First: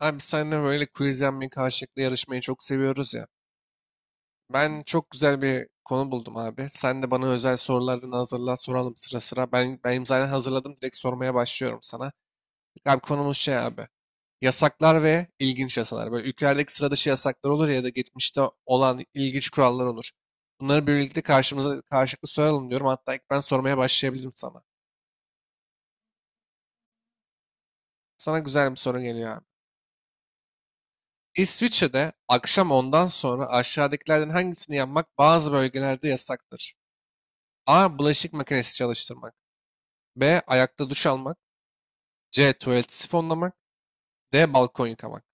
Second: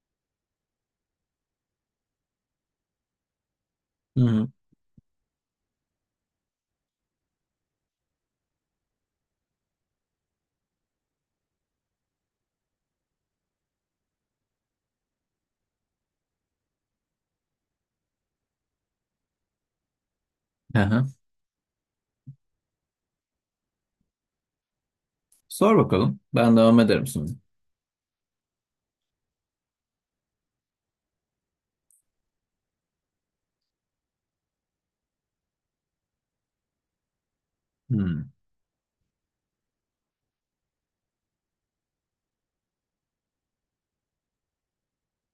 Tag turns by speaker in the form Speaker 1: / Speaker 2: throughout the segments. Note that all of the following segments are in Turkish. Speaker 1: Abi biz seninle böyle quiz yapmayı karşılıklı yarışmayı çok seviyoruz ya.
Speaker 2: Hı
Speaker 1: Ben çok güzel bir konu buldum abi. Sen de bana özel sorulardan hazırla soralım sıra sıra. Benim zaten hazırladım, direkt sormaya başlıyorum sana. Abi konumuz şey abi. Yasaklar ve ilginç yasalar. Böyle ülkelerdeki sıra dışı yasaklar olur ya da geçmişte olan ilginç kurallar olur. Bunları
Speaker 2: hı.
Speaker 1: birlikte karşımıza karşılıklı soralım diyorum. Hatta ilk ben sormaya başlayabilirim sana.
Speaker 2: Sor bakalım. Ben devam ederim şimdi.
Speaker 1: Sana güzel bir soru geliyor abi. İsviçre'de akşam ondan sonra aşağıdakilerden hangisini yapmak bazı bölgelerde yasaktır? A.
Speaker 2: Hmm.
Speaker 1: Bulaşık makinesi çalıştırmak. B. Ayakta duş almak. C. Tuvaleti sifonlamak. D. Balkon yıkamak.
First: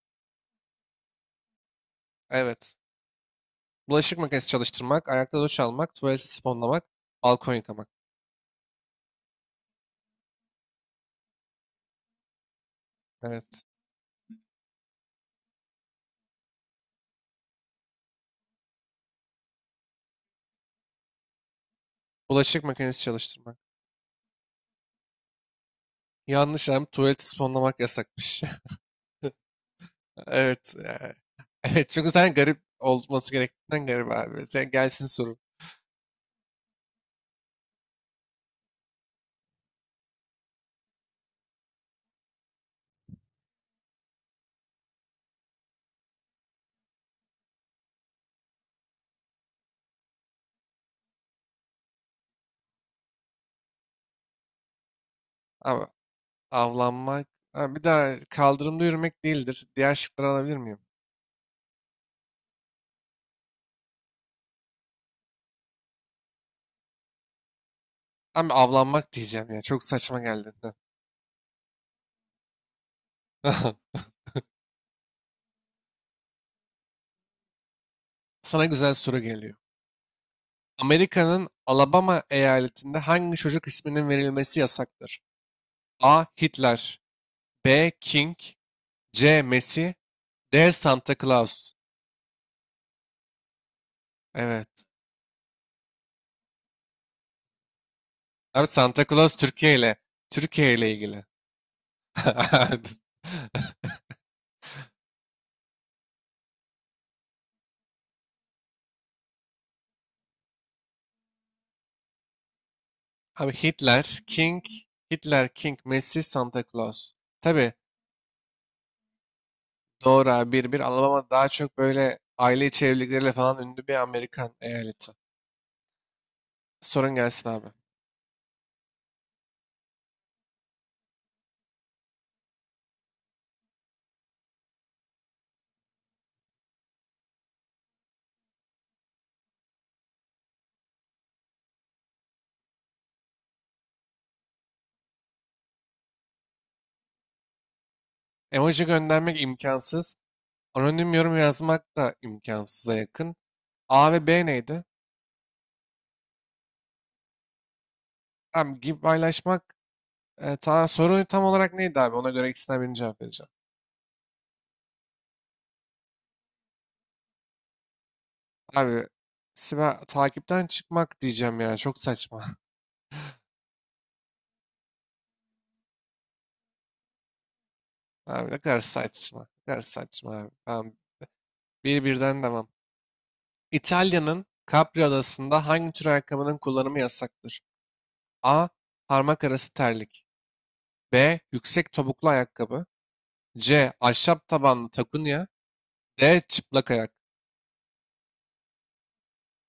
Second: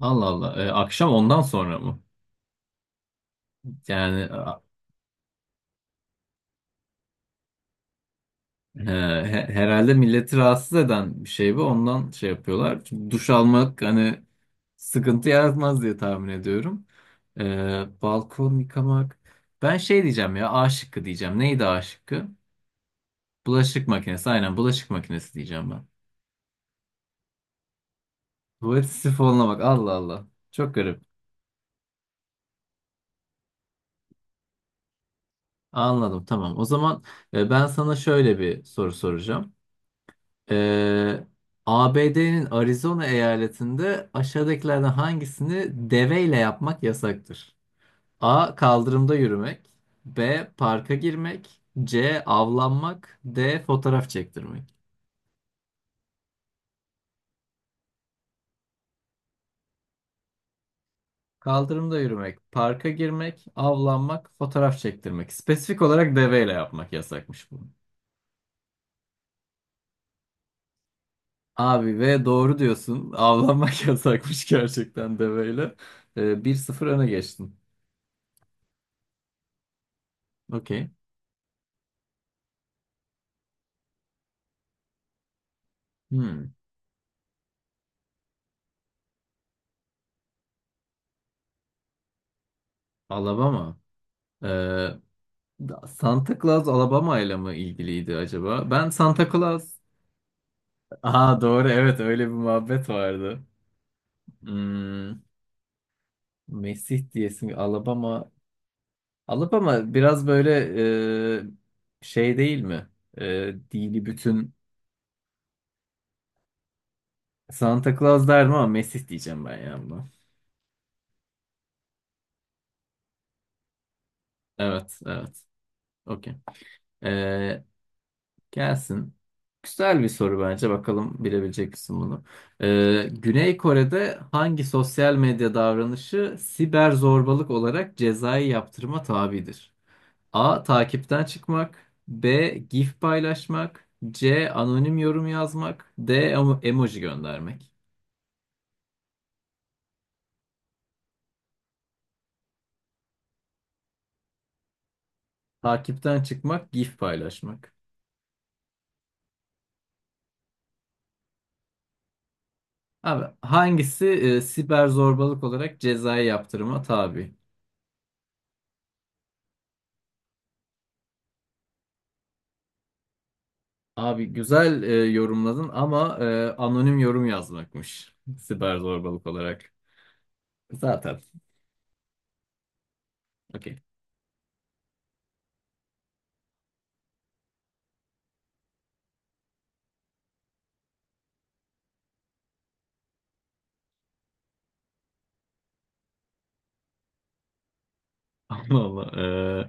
Speaker 2: Allah Allah. Akşam ondan sonra mı?
Speaker 1: Evet. Bulaşık
Speaker 2: Yani
Speaker 1: makinesi
Speaker 2: a-
Speaker 1: çalıştırmak, ayakta duş almak, tuvaleti sifonlamak, balkon yıkamak.
Speaker 2: e, Herhalde milleti rahatsız eden bir şey bu. Ondan şey yapıyorlar. Çünkü duş
Speaker 1: Evet.
Speaker 2: almak hani sıkıntı yaratmaz diye tahmin ediyorum. Balkon yıkamak. Ben şey diyeceğim ya. A şıkkı diyeceğim. Neydi A şıkkı?
Speaker 1: Bulaşık makinesi çalıştırmak.
Speaker 2: Bulaşık makinesi. Aynen bulaşık makinesi diyeceğim ben.
Speaker 1: Yanlış abi, tuvaleti sifonlamak yasakmış.
Speaker 2: Tuvalet sifonuna bak. Allah Allah.
Speaker 1: Evet.
Speaker 2: Çok garip.
Speaker 1: Evet, çünkü sen garip olması gerektiğinden garip abi. Sen gelsin sorun.
Speaker 2: Anladım, tamam. O zaman ben sana şöyle bir soru soracağım. E, ABD'nin Arizona eyaletinde aşağıdakilerden hangisini deveyle yapmak yasaktır? A. Kaldırımda yürümek. B. Parka girmek. C. Avlanmak. D. Fotoğraf çektirmek.
Speaker 1: Ama avlanmak. Ha, bir daha kaldırımda yürümek değildir. Diğer şıkları alabilir miyim?
Speaker 2: Kaldırımda yürümek, parka girmek, avlanmak, fotoğraf çektirmek. Spesifik olarak deveyle yapmak yasakmış bu.
Speaker 1: Abi avlanmak diyeceğim ya. Çok saçma geldi.
Speaker 2: Abi ve doğru diyorsun. Avlanmak yasakmış gerçekten deveyle. 1-0 öne geçtin.
Speaker 1: Sana güzel soru geliyor.
Speaker 2: Okey.
Speaker 1: Amerika'nın Alabama eyaletinde hangi çocuk isminin verilmesi yasaktır? A.
Speaker 2: Hmm.
Speaker 1: Hitler. B. King. C. Messi. D. Santa Claus.
Speaker 2: Alabama.
Speaker 1: Evet.
Speaker 2: Ee, Santa Claus Alabama ile mi ilgiliydi
Speaker 1: Abi
Speaker 2: acaba? Ben
Speaker 1: Santa
Speaker 2: Santa
Speaker 1: Claus Türkiye
Speaker 2: Claus.
Speaker 1: ile ilgili.
Speaker 2: Aa, doğru, evet, öyle bir muhabbet vardı. Hmm. Mesih diyesin Alabama. Alabama biraz böyle şey değil mi?
Speaker 1: Abi Hitler,
Speaker 2: Dini bütün
Speaker 1: King, Messi, Santa Claus. Tabii.
Speaker 2: Santa Claus derdim ama Mesih diyeceğim ben ya buna.
Speaker 1: Doğru abi, bir Alabama daha çok böyle aile içi evlilikleriyle falan ünlü bir Amerikan
Speaker 2: Evet,
Speaker 1: eyaleti.
Speaker 2: evet. Okey.
Speaker 1: Sorun gelsin
Speaker 2: Ee,
Speaker 1: abi.
Speaker 2: Gelsin. Güzel bir soru bence. Bakalım bilebilecek misin bunu? Güney Kore'de hangi sosyal medya davranışı siber zorbalık olarak cezai yaptırıma tabidir? A. Takipten çıkmak. B. GIF paylaşmak. C. Anonim yorum yazmak. D. Emoji göndermek.
Speaker 1: Emoji göndermek imkansız. Anonim yorum yazmak da imkansıza yakın. A ve B neydi?
Speaker 2: Takipten çıkmak, GIF paylaşmak.
Speaker 1: Abi gibi paylaşmak, soru tam olarak neydi abi? Ona göre ikisinden birini cevap
Speaker 2: Abi
Speaker 1: vereceğim.
Speaker 2: hangisi siber zorbalık olarak cezai yaptırıma tabi?
Speaker 1: Abi takipten çıkmak diyeceğim ya. Çok saçma.
Speaker 2: Abi güzel yorumladın ama anonim yorum yazmakmış.
Speaker 1: Abi ne
Speaker 2: Siber
Speaker 1: kadar
Speaker 2: zorbalık
Speaker 1: saçma. Ne
Speaker 2: olarak.
Speaker 1: kadar saçma abi. Tamam.
Speaker 2: Zaten.
Speaker 1: Bir birden devam.
Speaker 2: Okey.
Speaker 1: İtalya'nın Capri Adası'nda hangi tür ayakkabının kullanımı yasaktır? A. Parmak arası terlik. B. Yüksek topuklu ayakkabı. C. Ahşap tabanlı takunya. D. Çıplak ayak.
Speaker 2: Allah Allah. E,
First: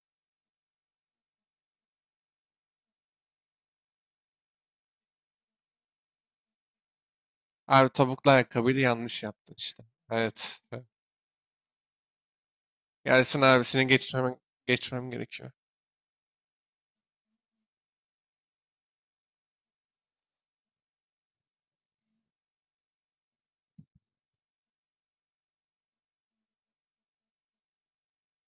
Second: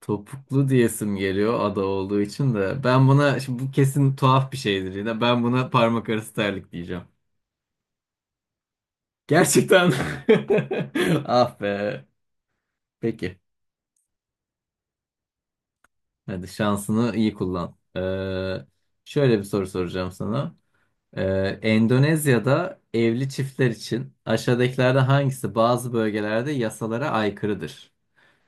Speaker 2: Topuklu diyesim geliyor ada olduğu için de. Şimdi bu kesin tuhaf bir şeydir yine. Ben buna parmak arası terlik diyeceğim.
Speaker 1: Abi topuklu ayakkabıydı, yanlış yaptın işte.
Speaker 2: Gerçekten.
Speaker 1: Evet.
Speaker 2: Ah be. Peki.
Speaker 1: Gelsin abi, geçmem gerekiyor.
Speaker 2: Hadi şansını iyi kullan. Şöyle bir soru soracağım sana. Endonezya'da evli çiftler için aşağıdakilerden hangisi bazı bölgelerde yasalara aykırıdır?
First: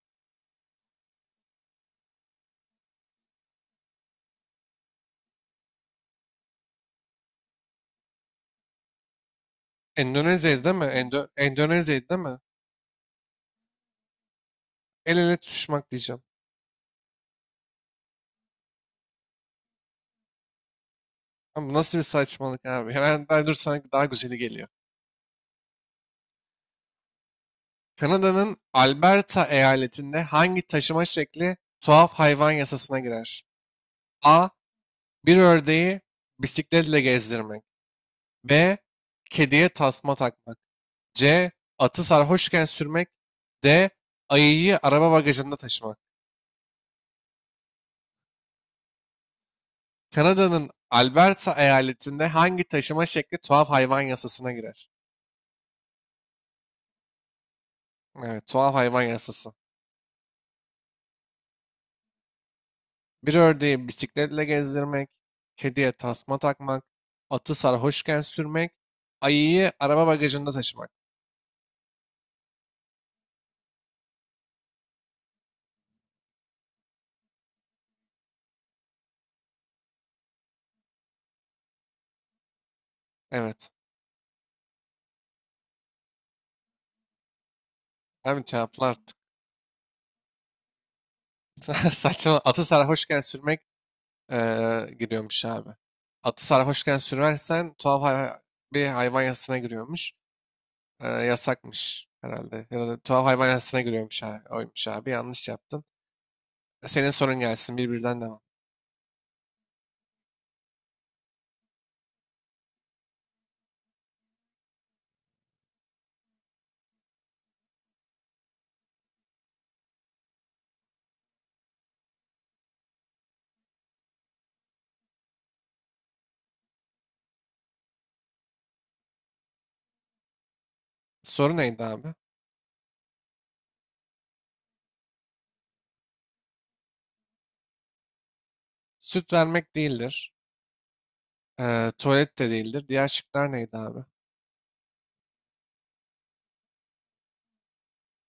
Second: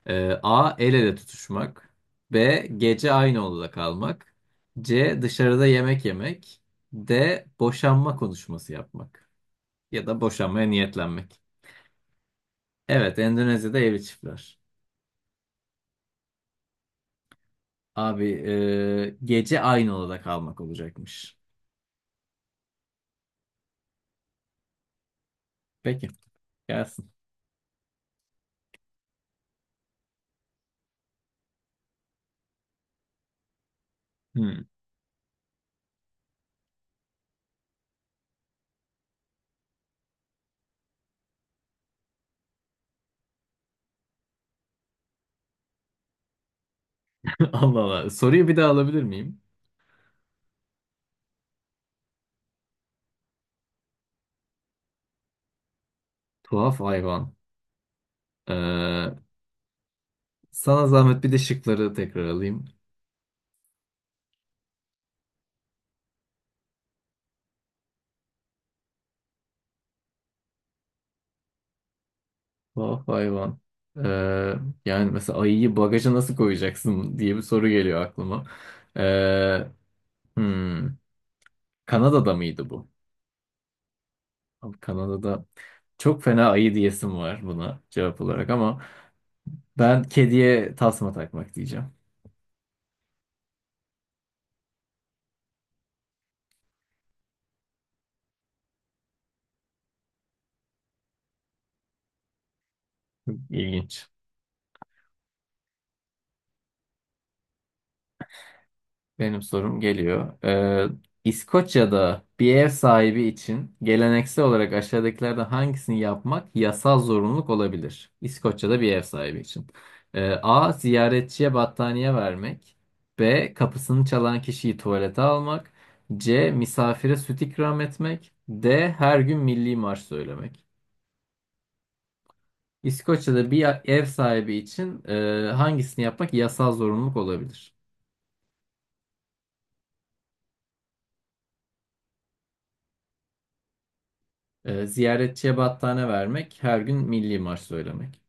Speaker 2: A. El ele tutuşmak. B. Gece aynı odada kalmak. C. Dışarıda yemek yemek. D. Boşanma konuşması yapmak. Ya da
Speaker 1: Endonezya'ydı
Speaker 2: boşanmaya
Speaker 1: değil mi? Endo
Speaker 2: niyetlenmek.
Speaker 1: Endonezya'ydı değil mi?
Speaker 2: Evet, Endonezya'da evli çiftler.
Speaker 1: El ele tutuşmak diyeceğim.
Speaker 2: Abi gece aynı odada kalmak olacakmış.
Speaker 1: Ama bu nasıl bir saçmalık abi? Hemen ben dur, sana daha güzeli geliyor.
Speaker 2: Peki, gelsin.
Speaker 1: Kanada'nın Alberta eyaletinde hangi taşıma şekli tuhaf hayvan yasasına girer? A.
Speaker 2: Hmm.
Speaker 1: Bir ördeği bisikletle gezdirmek. B. Kediye tasma takmak. C. Atı sarhoşken sürmek. D. Ayıyı araba bagajında taşımak.
Speaker 2: Allah Allah. Soruyu bir daha alabilir miyim?
Speaker 1: Kanada'nın Alberta eyaletinde hangi taşıma şekli tuhaf hayvan yasasına girer?
Speaker 2: Tuhaf hayvan.
Speaker 1: Evet, tuhaf hayvan
Speaker 2: Ee,
Speaker 1: yasası.
Speaker 2: Sana zahmet bir de şıkları tekrar alayım.
Speaker 1: Bir ördeği bisikletle gezdirmek, kediye tasma takmak, atı sarhoşken sürmek, ayıyı araba bagajında taşımak.
Speaker 2: Oh hayvan. Ee, Yani mesela ayıyı bagaja nasıl koyacaksın diye bir soru geliyor aklıma. Ee, hmm, Kanada'da mıydı bu?
Speaker 1: Evet.
Speaker 2: Abi Kanada'da çok fena ayı diyesim var buna cevap
Speaker 1: Abi
Speaker 2: olarak ama
Speaker 1: cevaplar artık.
Speaker 2: ben kediye tasma takmak diyeceğim.
Speaker 1: Saçma. Atı sarhoşken sürmek, giriyormuş abi. Atı sarhoşken sürersen tuhaf hay- bir hayvan yasasına giriyormuş. Yasakmış herhalde. Ya da tuhaf hayvan yasasına
Speaker 2: İlginç.
Speaker 1: giriyormuş abi. Oymuş abi. Yanlış yaptın. Senin sorun gelsin. Birbirinden devam.
Speaker 2: Benim sorum geliyor. İskoçya'da bir ev sahibi için geleneksel olarak aşağıdakilerden hangisini yapmak yasal zorunluluk olabilir? İskoçya'da bir ev sahibi için. A. Ziyaretçiye battaniye vermek. B. Kapısını çalan kişiyi tuvalete almak. C. Misafire süt ikram etmek. D. Her gün milli marş söylemek.
Speaker 1: Soru neydi abi?
Speaker 2: İskoçya'da bir ev sahibi için hangisini yapmak yasal zorunluluk olabilir?
Speaker 1: Süt vermek değildir. Tuvalet de değildir. Diğer şıklar neydi abi?
Speaker 2: Ziyaretçiye battaniye vermek, her gün milli marş söylemek.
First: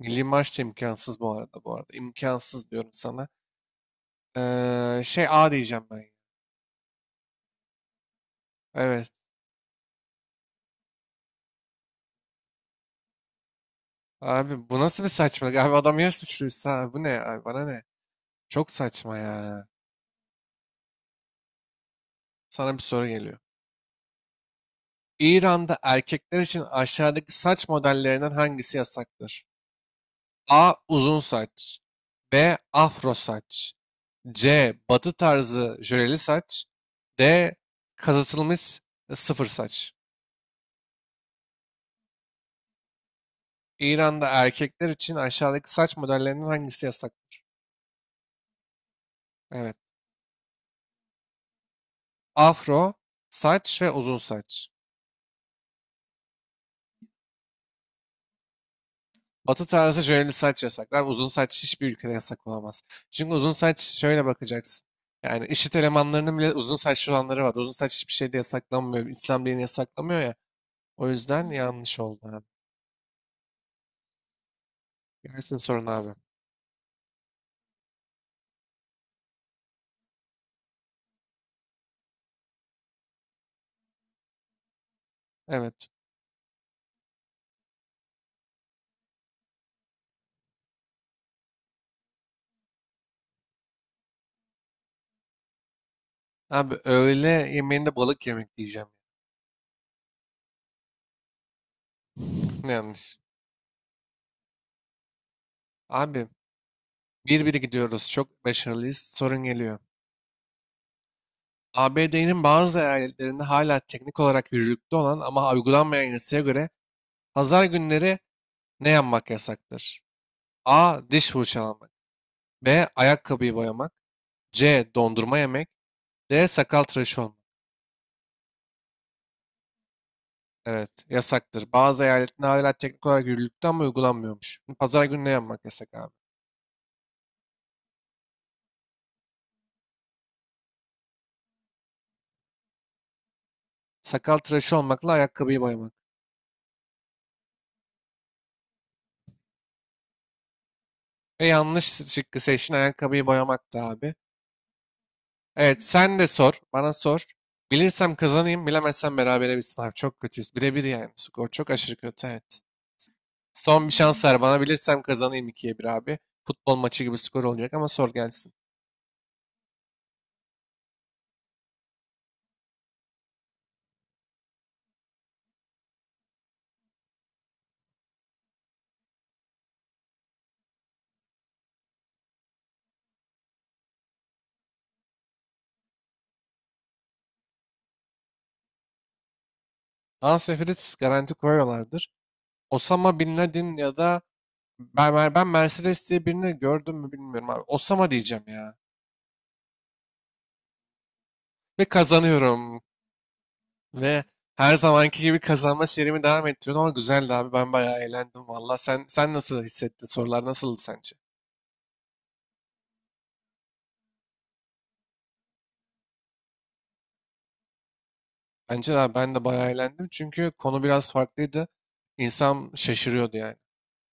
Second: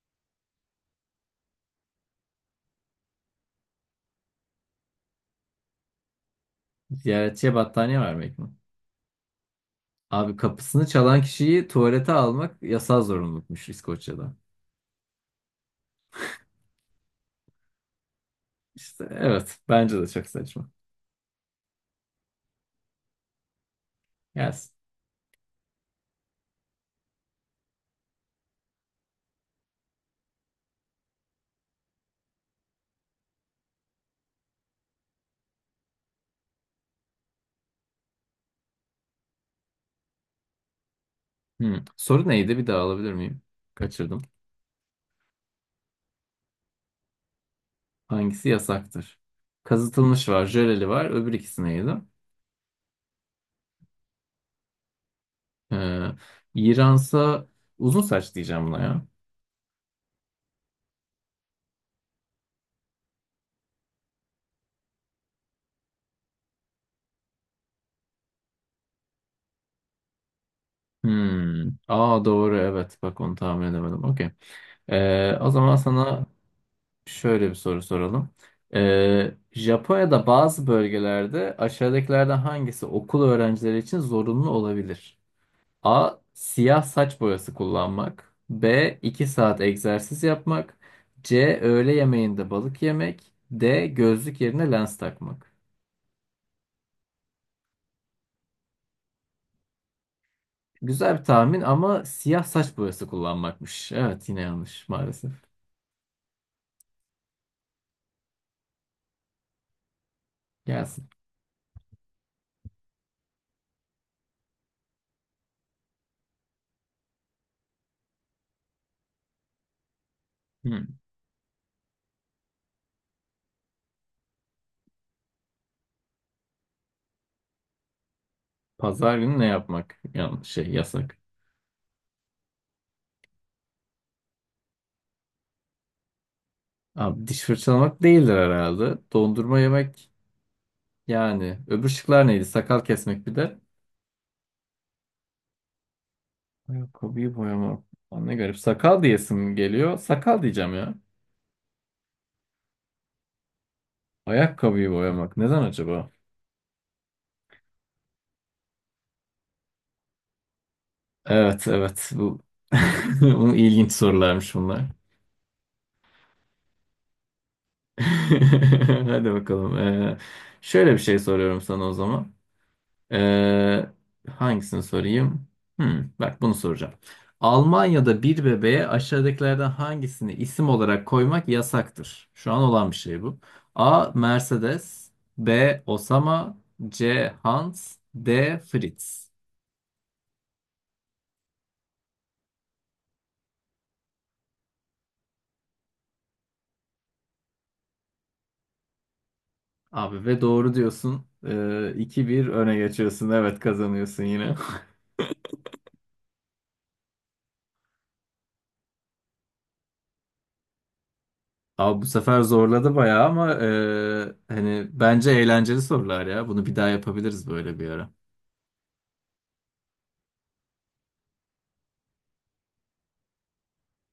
Speaker 1: Milli maç da imkansız, bu arada. İmkansız diyorum sana. Şey, A diyeceğim ben.
Speaker 2: Ziyaretçiye battaniye vermek mi?
Speaker 1: Evet.
Speaker 2: Abi kapısını çalan kişiyi tuvalete almak yasal zorunlulukmuş İskoçya'da.
Speaker 1: Abi bu nasıl bir saçmalık? Abi adam ya suçluysa, abi bu ne? Abi bana ne? Çok
Speaker 2: İşte
Speaker 1: saçma
Speaker 2: evet,
Speaker 1: ya.
Speaker 2: bence de çok saçma.
Speaker 1: Sana bir soru geliyor.
Speaker 2: Gelsin.
Speaker 1: İran'da erkekler için aşağıdaki saç modellerinden hangisi yasaktır? A. Uzun saç. B. Afro saç. C. Batı tarzı jöleli saç. D. Kazıtılmış sıfır saç.
Speaker 2: Hmm. Soru neydi, bir daha alabilir miyim? Kaçırdım.
Speaker 1: İran'da erkekler için aşağıdaki saç modellerinden hangisi yasaktır?
Speaker 2: Hangisi yasaktır?
Speaker 1: Evet.
Speaker 2: Kazıtılmış var, jöleli var. Öbür ikisi neydi?
Speaker 1: Afro saç ve uzun saç.
Speaker 2: Ee, İransa uzun saç diyeceğim buna ya.
Speaker 1: Batı tarzı jöleli saç yasaklar. Uzun saç hiçbir ülkede yasak olamaz. Çünkü uzun saç şöyle bakacaksın. Yani IŞİD elemanlarının bile uzun saçlı olanları var. Uzun saç hiçbir şeyde yasaklanmıyor. İslam dini yasaklamıyor ya. O yüzden
Speaker 2: Hmm.
Speaker 1: yanlış
Speaker 2: Aa,
Speaker 1: oldu abi.
Speaker 2: doğru, evet, bak onu tahmin edemedim. Okey. O
Speaker 1: Gelsin
Speaker 2: zaman
Speaker 1: sorun abi.
Speaker 2: sana şöyle bir soru soralım. Japonya'da bazı bölgelerde aşağıdakilerden hangisi okul öğrencileri için zorunlu olabilir?
Speaker 1: Evet.
Speaker 2: A. Siyah saç boyası kullanmak. B. 2 saat egzersiz yapmak. C. Öğle yemeğinde balık yemek. D. Gözlük yerine lens takmak.
Speaker 1: Abi öğle yemeğinde balık yemek diyeceğim.
Speaker 2: Güzel bir tahmin ama siyah saç boyası
Speaker 1: Yanlış.
Speaker 2: kullanmakmış. Evet, yine yanlış maalesef.
Speaker 1: Abi bir biri gidiyoruz. Çok başarılıyız. Sorun geliyor.
Speaker 2: Gelsin.
Speaker 1: ABD'nin bazı eyaletlerinde hala teknik olarak yürürlükte olan ama uygulanmayan yasaya göre pazar günleri ne yapmak yasaktır?
Speaker 2: Hmm.
Speaker 1: A. Diş fırçalamak. B. Ayakkabıyı boyamak. C. Dondurma yemek. D. Sakal tıraşı olmak.
Speaker 2: Pazar günü ne yapmak? Yanlış şey
Speaker 1: Evet,
Speaker 2: yasak.
Speaker 1: yasaktır. Bazı eyaletlerde hala teknik olarak yürürlükte ama uygulanmıyormuş. Şimdi pazar günü ne yapmak yasak abi?
Speaker 2: Abi diş fırçalamak değildir herhalde. Dondurma yemek yani. Öbür şıklar neydi? Sakal kesmek bir de.
Speaker 1: Sakal tıraşı olmakla ayakkabıyı boyamak.
Speaker 2: Ayakkabıyı boyamak. Lan ne garip. Sakal diyesim geliyor. Sakal diyeceğim ya.
Speaker 1: Ve yanlış şıkkı seçin, ayakkabıyı boyamak da abi.
Speaker 2: Ayakkabıyı boyamak. Neden
Speaker 1: Evet,
Speaker 2: acaba?
Speaker 1: sen de sor. Bana sor. Bilirsem kazanayım, bilemezsem berabere bitsin abi. Çok kötüyüz. Bire bir yani. Skor
Speaker 2: Evet,
Speaker 1: çok aşırı
Speaker 2: evet.
Speaker 1: kötü, evet.
Speaker 2: Bu
Speaker 1: Son bir
Speaker 2: ilginç
Speaker 1: şans ver
Speaker 2: sorularmış
Speaker 1: bana.
Speaker 2: bunlar.
Speaker 1: Bilirsem kazanayım, ikiye bir abi. Futbol maçı gibi skor olacak, ama sor gelsin.
Speaker 2: Hadi bakalım. Şöyle bir şey soruyorum sana o zaman. Ee, Hangisini sorayım? Hmm, bak bunu soracağım. Almanya'da bir bebeğe aşağıdakilerden hangisini isim olarak koymak yasaktır? Şu an olan bir şey bu. A. Mercedes. B. Osama. C. Hans. D. Fritz.
Speaker 1: Ansefrit garanti koyuyorlardır. Osama Bin Laden ya da ben Mercedes diye birini gördüm mü bilmiyorum abi. Osama diyeceğim ya.
Speaker 2: Abi ve doğru diyorsun.
Speaker 1: Ve
Speaker 2: 2-1 öne
Speaker 1: kazanıyorum.
Speaker 2: geçiyorsun. Evet, kazanıyorsun
Speaker 1: Ve
Speaker 2: yine.
Speaker 1: her zamanki gibi kazanma serimi devam ettiriyorum, ama güzeldi abi. Ben bayağı eğlendim valla. Sen nasıl hissettin? Sorular nasıldı sence?
Speaker 2: Abi bu sefer zorladı bayağı ama hani bence eğlenceli sorular ya. Bunu bir daha yapabiliriz böyle bir ara.
Speaker 1: Bence de abi, ben de bayağı eğlendim. Çünkü konu biraz farklıydı. İnsan şaşırıyordu yani.